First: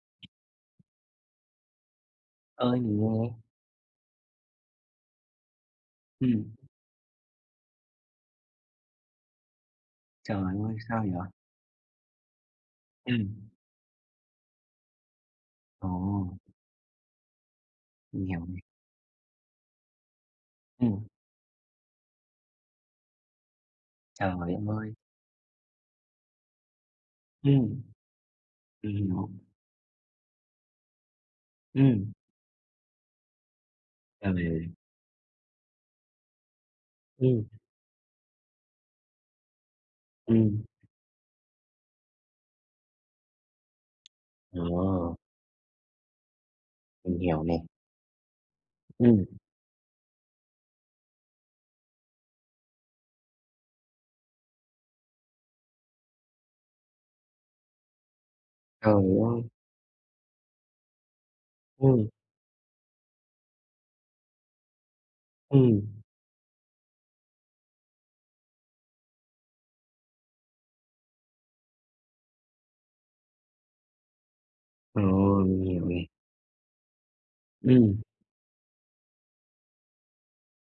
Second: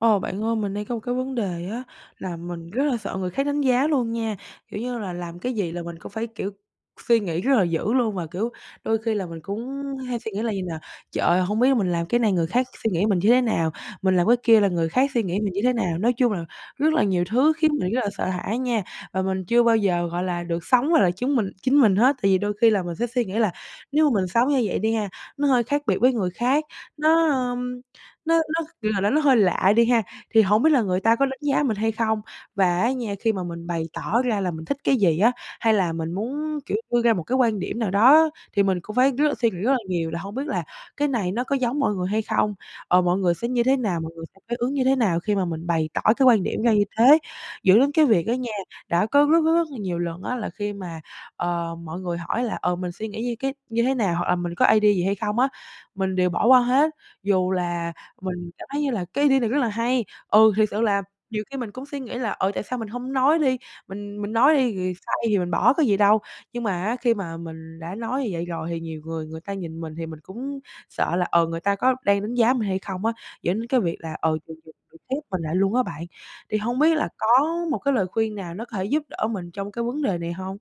Ờ, bạn ơi, mình đang có một cái vấn đề á là mình Ơi, rất là mình sợ người nghe. khác đánh giá luôn nha. Kiểu như là làm cái gì là mình cũng phải, Ừm. kiểu, suy nghĩ rất là dữ luôn, và, kiểu, đôi khi là mình cũng hay suy Trời nghĩ là vầy nè: ơi, sao "Trời vậy? ơi, hông biết mình làm cái này người khác suy nghĩ mình như thế Ừm. nào? Mình làm cái kia là người khác suy nghĩ mình như thế nào?" Nói chung Ồ. là rất là nhiều thứ khiến mình rất là sợ Mình hiểu hãi nè. nha, và mình chưa bao giờ, gọi là, được sống và Ừm. là chúng mình chính mình hết. Tại vì đôi khi là mình sẽ suy nghĩ là nếu mà mình Trời sống như vậy đi ơi! ha, nó hơi khác biệt với người khác, nó, ưm, Ừm. nó nó, kiểu Mình là là nó hiểu. hơi lạ đi ha, thì hổng biết là người ta có đánh giá mình hay Ừm. không? Và á nha, khi mà mình bày tỏ Ra ra là mình thế. thích cái gì á, hay là mình muốn, kiểu, đưa ra một cái Ừm. quan điểm nào đó thì mình cũng phải rất là suy nghĩ rất là nhiều là hông biết là Ừm. cái này nó có giống mọi người hay không? Ờ, mọi người sẽ như thế nào? Mọi người sẽ phản ứng như thế Ồ. nào khi mà mình bày tỏ cái quan điểm ra như thế? Mình hiểu nè. Dẫn đến cái việc đó nha, đã có Ừm. rất rất rất là nhiều lần á là khi mà, ờ, mọi người hỏi là, ờ, mình suy nghĩ như cái như thế nào, hoặc là mình có idea gì hay không á, mình đều bỏ qua hết, dù là mình cảm thấy như Trời là cái idea này ơi! rất là hay. Ừ, thiệt sự là nhiều khi mình cũng suy Ừm. nghĩ là "Ờ, tại sao mình hông nói đi? Mình mình nói đi, rồi sai thì mình bỏ Ừm. có gì đâu." Nhưng mà á, khi mà mình đã nói như vậy rồi thì nhiều người người ta nhìn mình thì mình cũng sợ là, ờ, người ta có đang đánh giá mình hay không á, dẫn đến cái việc là, ờ, mình mình mình khép mình Rồi, lại mình luôn á hiểu bạn. nè. Thì hông biết là có một cái Ừm. lời khuyên nào nó có thể giúp đỡ mình trong cái vấn đề này hông?